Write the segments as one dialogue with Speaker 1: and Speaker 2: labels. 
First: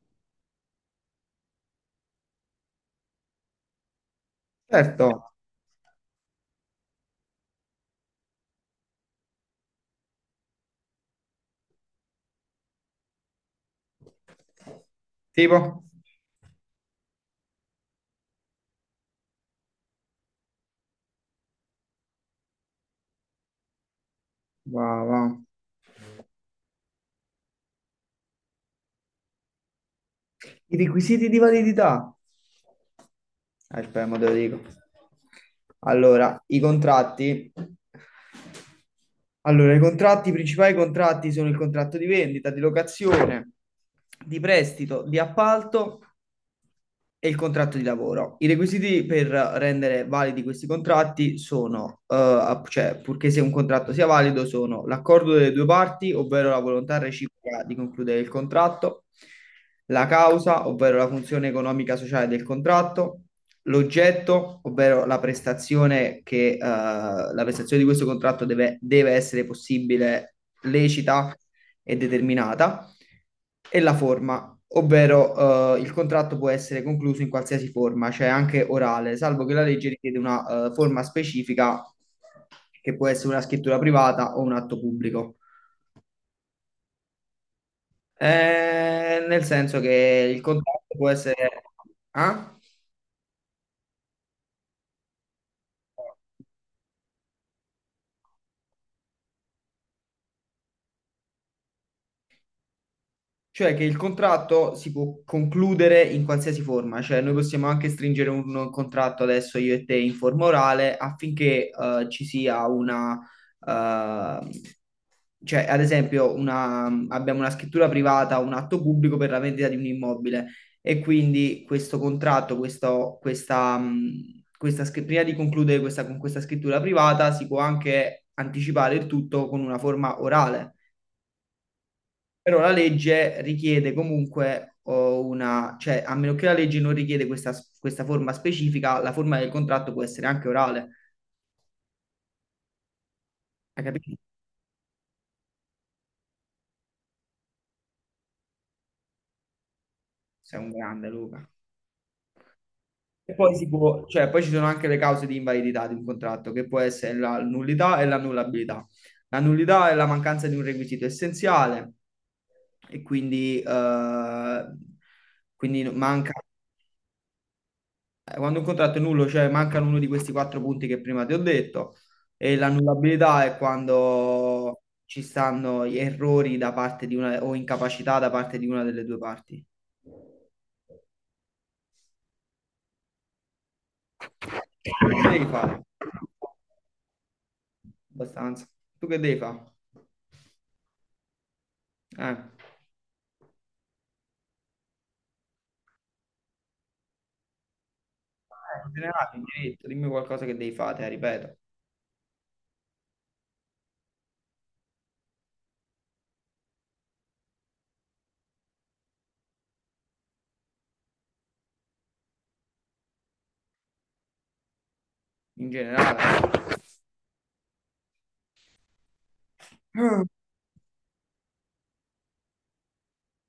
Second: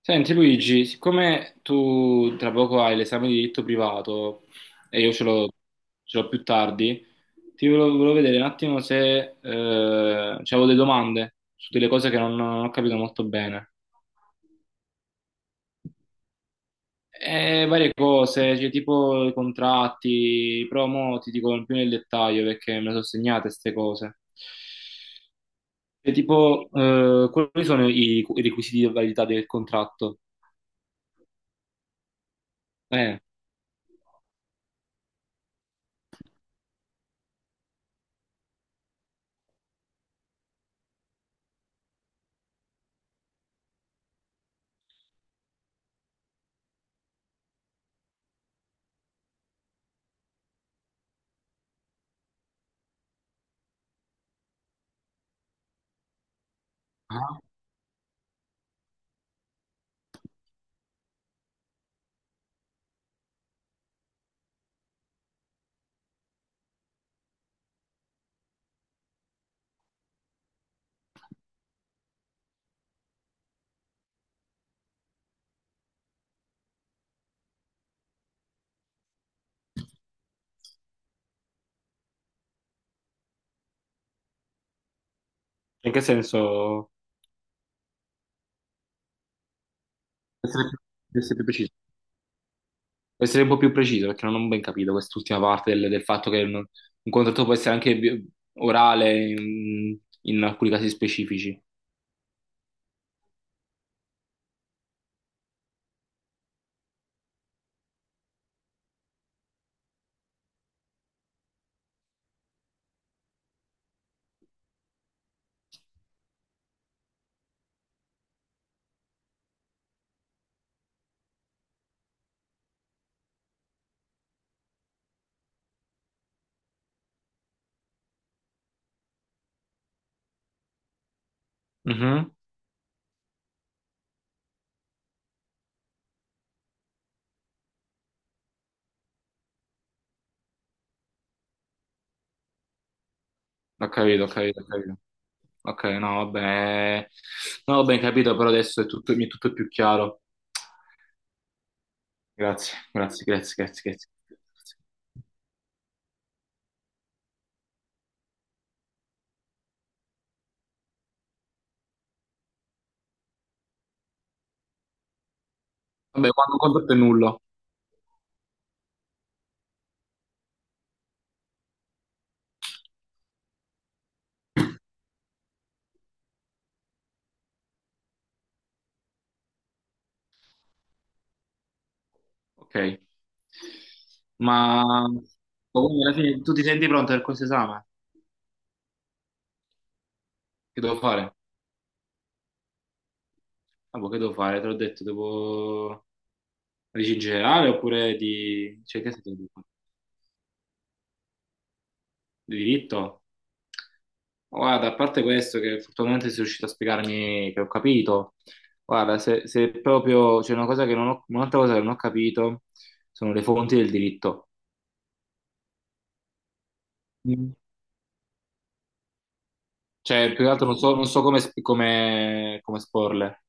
Speaker 1: Senti Luigi, siccome tu tra poco hai l'esame di diritto privato e
Speaker 2: Certo,
Speaker 1: io ce l'ho più tardi, volevo vedere un attimo se c'avevo delle domande su delle cose che non ho capito molto bene.
Speaker 2: tipo,
Speaker 1: E varie cose, cioè, tipo i contratti, però mo ti dico più nel dettaglio perché me le sono segnate queste cose.
Speaker 2: va, va.
Speaker 1: E tipo, quali sono i requisiti di validità del contratto?
Speaker 2: I requisiti di validità.
Speaker 1: Eh,
Speaker 2: Aspetta, mo te lo dico. Allora, i contratti. Allora, i contratti, i principali contratti sono il contratto di vendita, di locazione, di prestito, di appalto e il contratto di lavoro. I requisiti per rendere validi questi contratti sono, cioè, purché sia un contratto sia valido, sono l'accordo delle due parti, ovvero la volontà
Speaker 1: Ah.
Speaker 2: reciproca di concludere il contratto, la causa, ovvero la funzione economica sociale del contratto, l'oggetto, ovvero la prestazione di questo contratto deve essere possibile, lecita e determinata e la forma, ovvero il contratto può essere concluso in qualsiasi forma, cioè anche orale, salvo che la legge richiede una forma specifica che può essere una scrittura privata o un atto pubblico.
Speaker 1: In che senso?
Speaker 2: Nel senso che il
Speaker 1: essere
Speaker 2: contratto può
Speaker 1: più, essere più
Speaker 2: essere.
Speaker 1: preciso.
Speaker 2: Ah?
Speaker 1: Devo essere un po' più preciso perché non ho ben capito quest'ultima parte del fatto che non- un contratto può essere anche orale in alcuni casi specifici.
Speaker 2: Cioè che il contratto si può concludere in qualsiasi forma, cioè noi possiamo anche stringere un contratto adesso io e te in forma orale affinché ci sia una, eh, cioè, ad esempio, abbiamo una scrittura privata, un atto pubblico per la vendita di un immobile e quindi questo contratto, questa, prima di concludere con questa scrittura privata, si può anche anticipare il tutto con una forma orale.
Speaker 1: Mhm.
Speaker 2: Però la legge richiede comunque cioè, a meno che la legge non richiede questa forma specifica, la forma del contratto può essere anche orale. Hai
Speaker 1: Ho
Speaker 2: capito?
Speaker 1: capito, ho capito, ho capito. Ok, no, vabbè. Non ho ben capito, però adesso mi è tutto più chiaro.
Speaker 2: Sei un grande, Luca.
Speaker 1: Grazie, grazie,
Speaker 2: E poi,
Speaker 1: grazie, grazie, grazie.
Speaker 2: cioè, poi ci sono anche le cause di invalidità di un contratto, che può essere la nullità e l'annullabilità. La nullità è la mancanza di un requisito essenziale e quindi, quindi manca,
Speaker 1: Vabbè, quando un contratto è nullo.
Speaker 2: quando un contratto è nullo, cioè mancano uno di questi quattro punti che prima ti ho detto, e l'annullabilità è quando ci stanno gli errori da parte di una o incapacità da parte di una delle due parti.
Speaker 1: Ok. Ma
Speaker 2: Che
Speaker 1: ma
Speaker 2: devi fare?
Speaker 1: quindi alla fine tu ti senti pronto per questo esame?
Speaker 2: Abbastanza. Tu che devi fare?
Speaker 1: Che devo fare?
Speaker 2: Eh.
Speaker 1: Ah, boh, che devo fare? Te l'ho detto, devo legge in generale oppure di.
Speaker 2: In
Speaker 1: Cioè, che è
Speaker 2: generale,
Speaker 1: stato
Speaker 2: in
Speaker 1: di
Speaker 2: diritto, dimmi qualcosa che devi fare, te, ripeto,
Speaker 1: di diritto? Guarda, a parte questo che fortunatamente sei riuscito a spiegarmi che ho capito, guarda, se proprio c'è una cosa che non ho, un'altra cosa che non ho capito sono le fonti del diritto.
Speaker 2: in generale.
Speaker 1: Mm. Cioè, più che altro non so come esporle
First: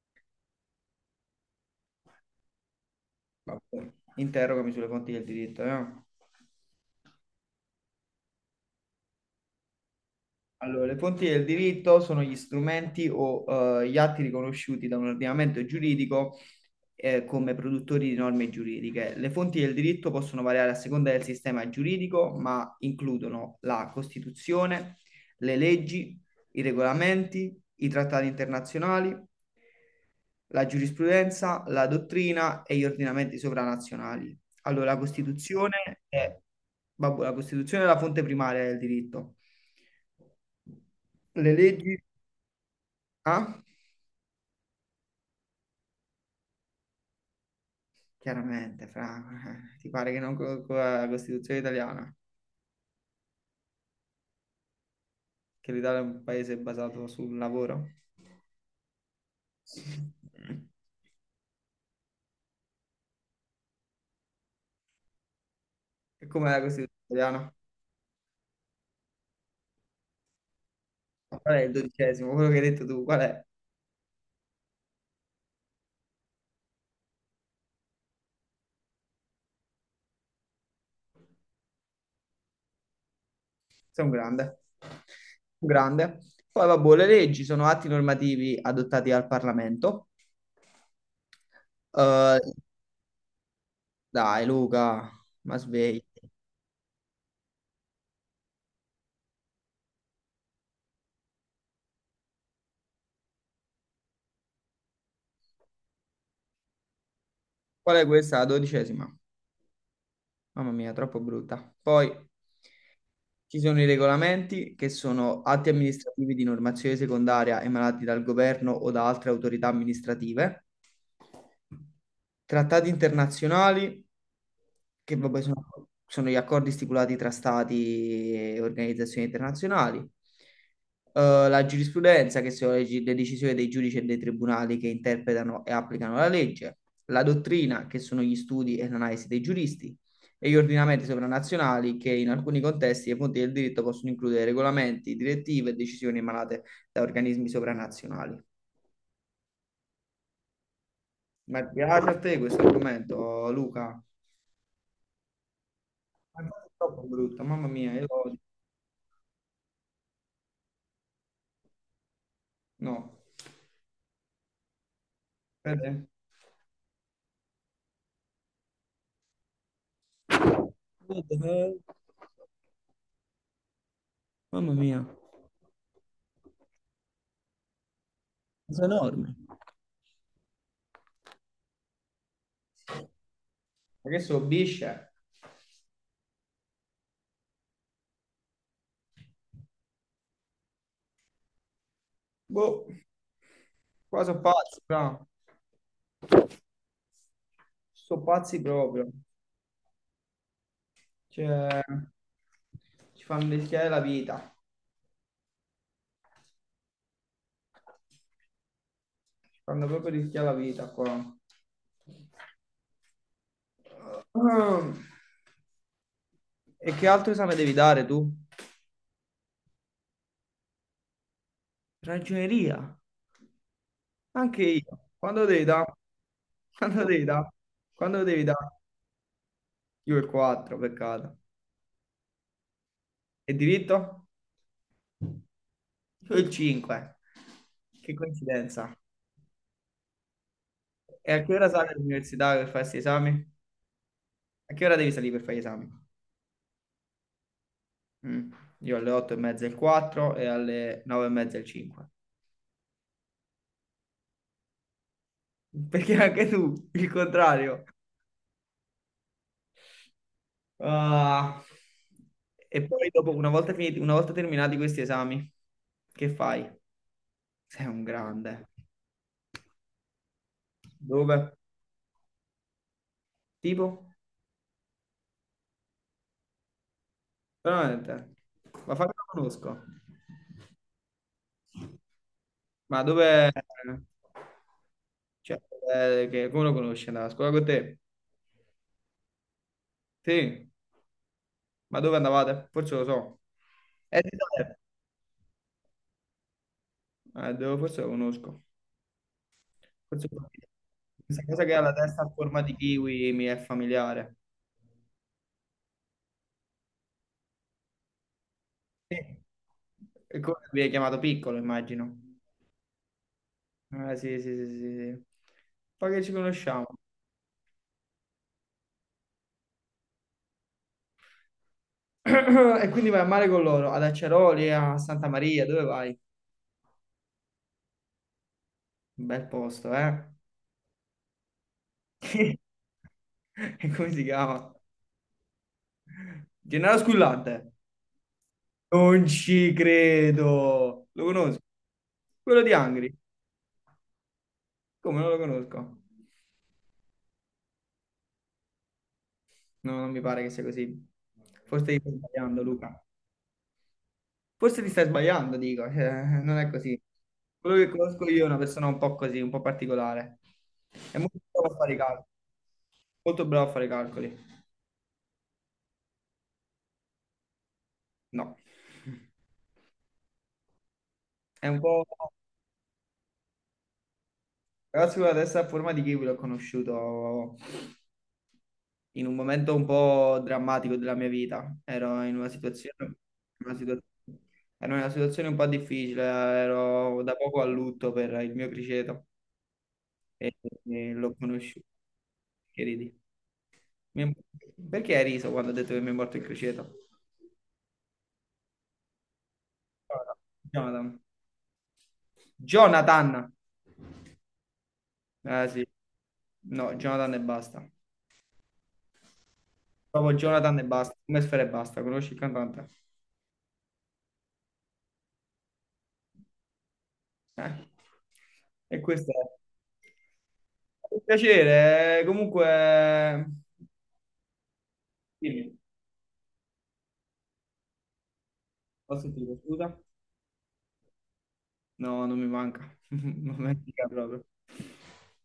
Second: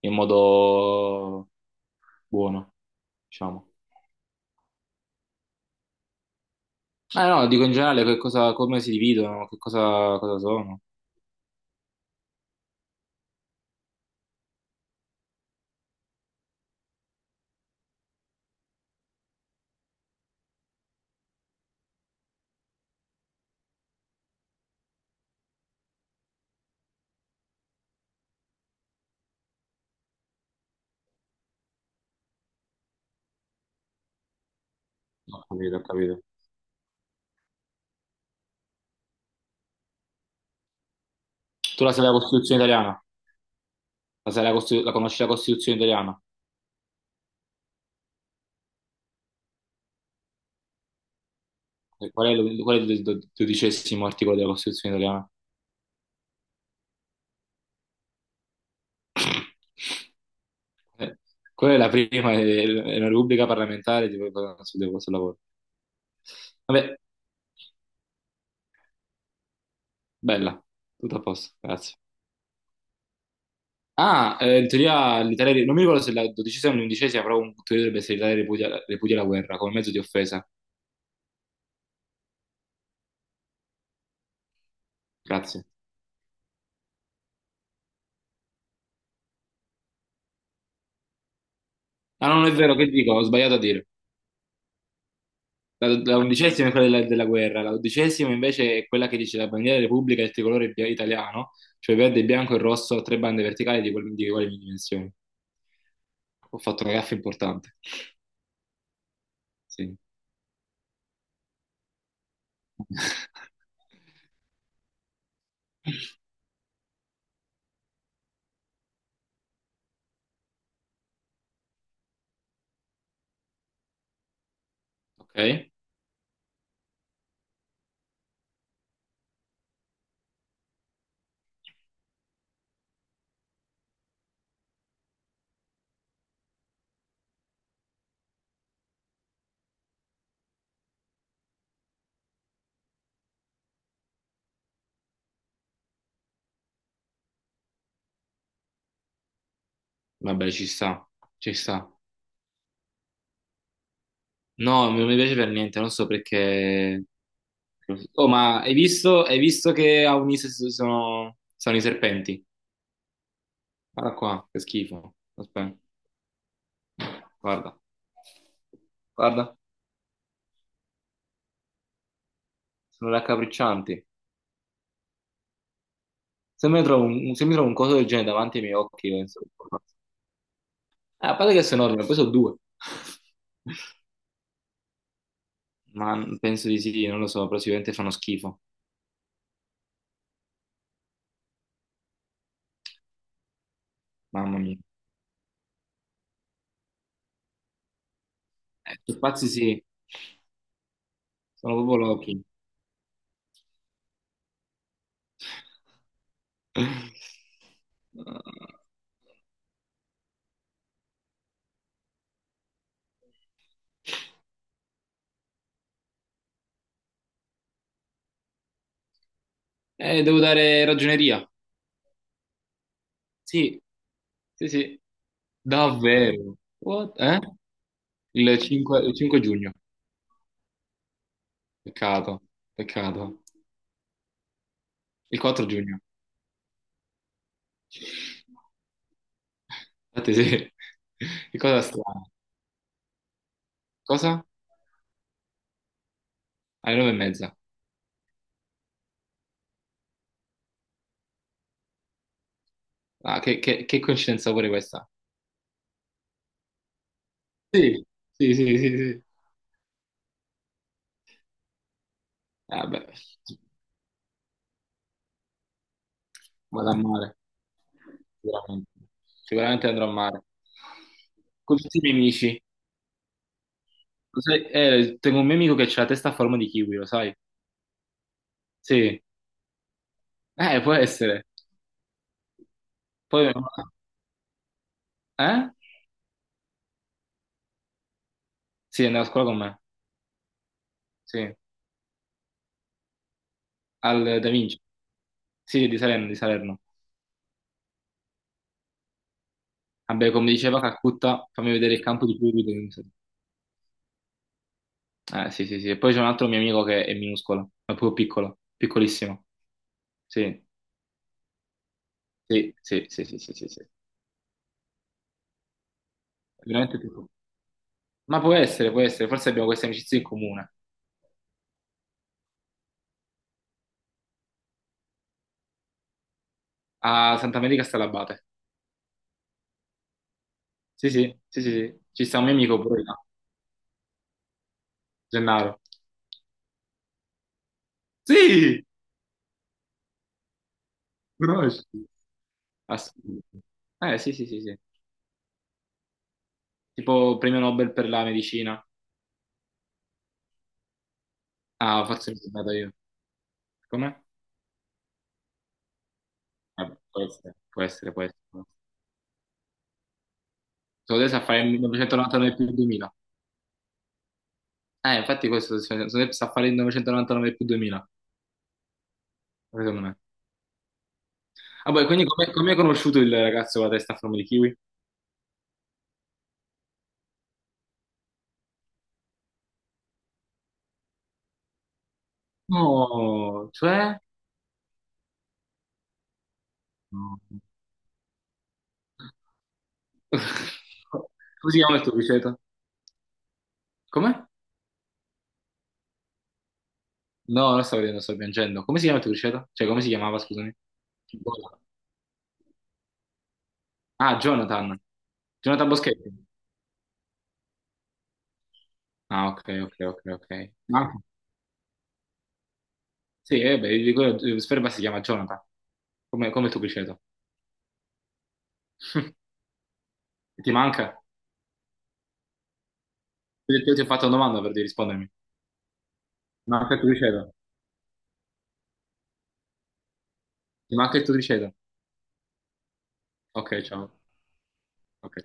Speaker 1: in modo buono, diciamo.
Speaker 2: Vabbè, interrogami sulle fonti del diritto, eh.
Speaker 1: Ah, no, dico in generale che cosa, come si dividono, che cosa sono.
Speaker 2: Allora, le fonti del diritto sono gli strumenti o gli atti riconosciuti da un ordinamento giuridico come produttori di norme giuridiche. Le fonti del diritto possono variare a seconda del sistema giuridico, ma includono la Costituzione, le leggi, i regolamenti, i trattati internazionali, la giurisprudenza, la dottrina e gli ordinamenti sovranazionali. Allora, la
Speaker 1: No, ho capito, ho
Speaker 2: Costituzione
Speaker 1: capito.
Speaker 2: è, vabbè, la Costituzione è la fonte primaria del diritto. Le
Speaker 1: Tu la
Speaker 2: leggi.
Speaker 1: sai la Costituzione italiana?
Speaker 2: Ah,
Speaker 1: La conosci la Costituzione italiana?
Speaker 2: chiaramente, fra. Ti pare che non la Costituzione
Speaker 1: E
Speaker 2: italiana,
Speaker 1: qual è il dodicesimo articolo della Costituzione italiana?
Speaker 2: che l'Italia è un paese basato sul lavoro.
Speaker 1: Eh, Quella è la prima, è una repubblica parlamentare tipo, sul lavoro.
Speaker 2: E com'è la Costituzione
Speaker 1: Vabbè,
Speaker 2: italiana?
Speaker 1: bella, tutto a
Speaker 2: Qual
Speaker 1: posto,
Speaker 2: è il
Speaker 1: grazie.
Speaker 2: dodicesimo? Quello che hai detto tu, qual è?
Speaker 1: Ah, in teoria l'Italia, non mi ricordo se è la dodicesima o l'undicesima, però in teoria dovrebbe essere l'Italia ripudia, la guerra come mezzo di offesa.
Speaker 2: Sei un grande.
Speaker 1: Grazie.
Speaker 2: Un grande. Poi, vabbè, le leggi sono atti normativi adottati dal Parlamento.
Speaker 1: Ah, no,
Speaker 2: Eh,
Speaker 1: non è vero, che dico? Ho sbagliato a dire.
Speaker 2: dai, Luca, ma
Speaker 1: La,
Speaker 2: svegli.
Speaker 1: la undicesima è quella della guerra, la dodicesima invece è quella che dice la bandiera della Repubblica è il tricolore italiano, cioè verde, bianco e rosso a tre bande verticali di uguali dimensioni. Ho fatto una gaffa importante.
Speaker 2: Qual è questa? La dodicesima.
Speaker 1: Sì.
Speaker 2: Mamma mia, troppo brutta. Poi ci sono i regolamenti che sono atti amministrativi di normazione secondaria emanati dal governo o da altre autorità amministrative. Trattati internazionali, che vabbè sono,
Speaker 1: Ok,
Speaker 2: sono gli accordi stipulati tra stati e organizzazioni internazionali. La giurisprudenza, che sono le decisioni dei giudici e dei tribunali che interpretano e applicano la legge. La dottrina, che sono gli studi e l'analisi dei giuristi. E gli ordinamenti sovranazionali, che in alcuni contesti e fonti del diritto possono includere regolamenti, direttive e decisioni emanate da organismi sovranazionali.
Speaker 1: vabbè, ci sta, ci
Speaker 2: Ma
Speaker 1: sta.
Speaker 2: piace a te questo argomento, Luca?
Speaker 1: No, non mi piace per niente, non so
Speaker 2: Ma no, è troppo
Speaker 1: perché.
Speaker 2: brutto, mamma mia, io lo
Speaker 1: Oh,
Speaker 2: odio.
Speaker 1: ma hai visto che a Unise sono i serpenti?
Speaker 2: No.
Speaker 1: Guarda qua, che schifo. Aspetta,
Speaker 2: Vede?
Speaker 1: guarda, guarda.
Speaker 2: Guarda,
Speaker 1: Sono raccapriccianti.
Speaker 2: mamma mia,
Speaker 1: Se mi trovo se mi trovo un coso del genere davanti ai miei
Speaker 2: sono
Speaker 1: occhi,
Speaker 2: enorme.
Speaker 1: penso, che faccio. Ah, a parte che sono enorme, poi sono due.
Speaker 2: Ma che so, bisce?
Speaker 1: Ma penso di sì, non lo so, però sicuramente fanno schifo.
Speaker 2: Boh, qua sono
Speaker 1: Mamma mia.
Speaker 2: pazzi, però. Sono pazzi proprio.
Speaker 1: Pazzi sì, sono
Speaker 2: Cioè,
Speaker 1: proprio lochi.
Speaker 2: ci fanno rischiare la vita.
Speaker 1: Eh,
Speaker 2: Ci fanno proprio rischiare la vita qua. Ah. E che altro esame devi dare tu?
Speaker 1: devo dare ragioneria.
Speaker 2: Ragioneria.
Speaker 1: Sì,
Speaker 2: Anche
Speaker 1: sì, sì.
Speaker 2: io. Quando devi da?
Speaker 1: Davvero.
Speaker 2: Quando
Speaker 1: What?
Speaker 2: devi
Speaker 1: Eh?
Speaker 2: da? Quando devi da?
Speaker 1: Il 5, il 5 giugno.
Speaker 2: Io il 4, peccato.
Speaker 1: Peccato, peccato.
Speaker 2: E diritto?
Speaker 1: Il 4 giugno.
Speaker 2: Io il 5. Che coincidenza.
Speaker 1: Infatti sì,
Speaker 2: E a che
Speaker 1: che
Speaker 2: ora
Speaker 1: cosa
Speaker 2: sali
Speaker 1: strana.
Speaker 2: all'università per fare questi esami?
Speaker 1: Cosa?
Speaker 2: A che ora devi salire per fare gli esami?
Speaker 1: Alle 9:30.
Speaker 2: Mm. Io alle 8 e mezza il 4 e alle 9 e mezza il 5.
Speaker 1: Ah, che coincidenza pure questa.
Speaker 2: Perché anche tu, il contrario.
Speaker 1: Sì, sì, sì, sì, sì.
Speaker 2: Ah. E
Speaker 1: Ah, beh,
Speaker 2: poi dopo, una volta terminati questi esami, che fai?
Speaker 1: vado a mare,
Speaker 2: Sei un grande.
Speaker 1: sicuramente. Sicuramente andrò a mare.
Speaker 2: Dove?
Speaker 1: Con tutti i miei amici.
Speaker 2: Tipo?
Speaker 1: Lo sai, tengo un mio amico che ha la testa a forma di kiwi, lo sai?
Speaker 2: Veramente? Ma fai che
Speaker 1: Sì.
Speaker 2: la conosco.
Speaker 1: Può essere.
Speaker 2: Ma dove.
Speaker 1: Poi.
Speaker 2: Cioè,
Speaker 1: Eh?
Speaker 2: che, come lo conosci? Andava a scuola con te?
Speaker 1: Sì, andava a scuola con me.
Speaker 2: Sì.
Speaker 1: Sì.
Speaker 2: Ma dove andavate? Forse lo so. Di
Speaker 1: Al Da
Speaker 2: dove?
Speaker 1: Vinci. Sì, di Salerno, di Salerno.
Speaker 2: Forse lo conosco. Forse
Speaker 1: Vabbè,
Speaker 2: lo
Speaker 1: come
Speaker 2: conosco.
Speaker 1: diceva
Speaker 2: Questa
Speaker 1: Calcutta,
Speaker 2: cosa
Speaker 1: fammi
Speaker 2: che ha la
Speaker 1: vedere il
Speaker 2: testa
Speaker 1: campo
Speaker 2: a
Speaker 1: di
Speaker 2: forma
Speaker 1: Pluto.
Speaker 2: di kiwi mi è familiare.
Speaker 1: Sì, sì, sì. E poi c'è un altro mio amico che è minuscolo, è proprio piccolo,
Speaker 2: Sì.
Speaker 1: piccolissimo.
Speaker 2: E
Speaker 1: Sì,
Speaker 2: come vi hai chiamato piccolo, immagino.
Speaker 1: sì, sì, sì, sì, sì, sì, sì. È
Speaker 2: Ah, sì, sì, sì, sì, sì. Poi che ci conosciamo.
Speaker 1: veramente piccolo. Ma può essere, può essere. Forse abbiamo queste amicizie in comune.
Speaker 2: E quindi vai a mare con loro, ad Aceroli, a Santa Maria, dove vai?
Speaker 1: A Santa Maria Stalabate.
Speaker 2: Un bel posto, eh?
Speaker 1: Sì, sì, sì, sì, sì. Ci sta un mio amico pure là,
Speaker 2: E come si chiama?
Speaker 1: Gennaro.
Speaker 2: Gennaro Squillante.
Speaker 1: Sì,
Speaker 2: Non ci credo. Lo conosco.
Speaker 1: conosci.
Speaker 2: Quello di Angri.
Speaker 1: Assolutamente. Sì, sì, sì, sì.
Speaker 2: Come non lo conosco?
Speaker 1: Tipo premio Nobel per la medicina.
Speaker 2: No, non mi pare che sia così. Forse ti
Speaker 1: Ah,
Speaker 2: stai
Speaker 1: forse mi sono
Speaker 2: sbagliando,
Speaker 1: andato io.
Speaker 2: Luca.
Speaker 1: Com'è?
Speaker 2: Forse ti stai sbagliando, dico, non è
Speaker 1: Vabbè,
Speaker 2: così.
Speaker 1: può essere,
Speaker 2: Quello
Speaker 1: può
Speaker 2: che
Speaker 1: essere, può
Speaker 2: conosco
Speaker 1: essere.
Speaker 2: io è una persona un po' così, un po' particolare. È
Speaker 1: Sono adesso
Speaker 2: molto
Speaker 1: a fare il
Speaker 2: bravo a fare i calcoli.
Speaker 1: 1999 più il 2000.
Speaker 2: Molto bravo a fare i calcoli.
Speaker 1: Infatti questo se sta a fare il 999 più 2000,
Speaker 2: No.
Speaker 1: secondo me.
Speaker 2: È un
Speaker 1: Ah,
Speaker 2: po'.
Speaker 1: poi, quindi come hai conosciuto il ragazzo con la testa a forma di kiwi?
Speaker 2: Però sicuramente adesso è a forma di kiwi l'ho conosciuto in un momento un po' drammatico della mia vita. Ero in una situazione,
Speaker 1: No,
Speaker 2: una situa-
Speaker 1: cioè.
Speaker 2: ero in una situazione un po' difficile, ero da
Speaker 1: No.
Speaker 2: poco a lutto per il mio criceto e, e
Speaker 1: Come
Speaker 2: l'ho
Speaker 1: si
Speaker 2: conosciuto.
Speaker 1: chiama il tuo criceto?
Speaker 2: Che ridi? Mi-
Speaker 1: Come?
Speaker 2: Perché hai riso quando ho detto che mi è morto il criceto?
Speaker 1: No, non stavo ridendo, sto piangendo. Come si chiama il tuo criceto? Cioè, come si chiamava, scusami?
Speaker 2: Jonathan.
Speaker 1: Bona.
Speaker 2: Jonathan.
Speaker 1: Ah, Jonathan.
Speaker 2: Ah, sì.
Speaker 1: Jonathan Boschetti.
Speaker 2: No, Jonathan e basta.
Speaker 1: Ah, ok, ok, ok,
Speaker 2: Proprio
Speaker 1: ok.
Speaker 2: Jonathan e
Speaker 1: Ah,
Speaker 2: basta. Come Sfera e basta. Conosci il cantante?
Speaker 1: sì, beh, di quello, Sperba si chiama Jonathan, come il tuo criceto.
Speaker 2: Eh, E questo è
Speaker 1: Ti manca?
Speaker 2: un piacere. Comunque,
Speaker 1: Io ti ho fatto una domanda per di rispondermi.
Speaker 2: dimmi,
Speaker 1: Manca il tricipite.
Speaker 2: ho sentito, scusa?
Speaker 1: Ti manca il tricipite.
Speaker 2: No, non mi manca, non mi
Speaker 1: Ok,
Speaker 2: manca
Speaker 1: ciao.
Speaker 2: proprio.
Speaker 1: Ok.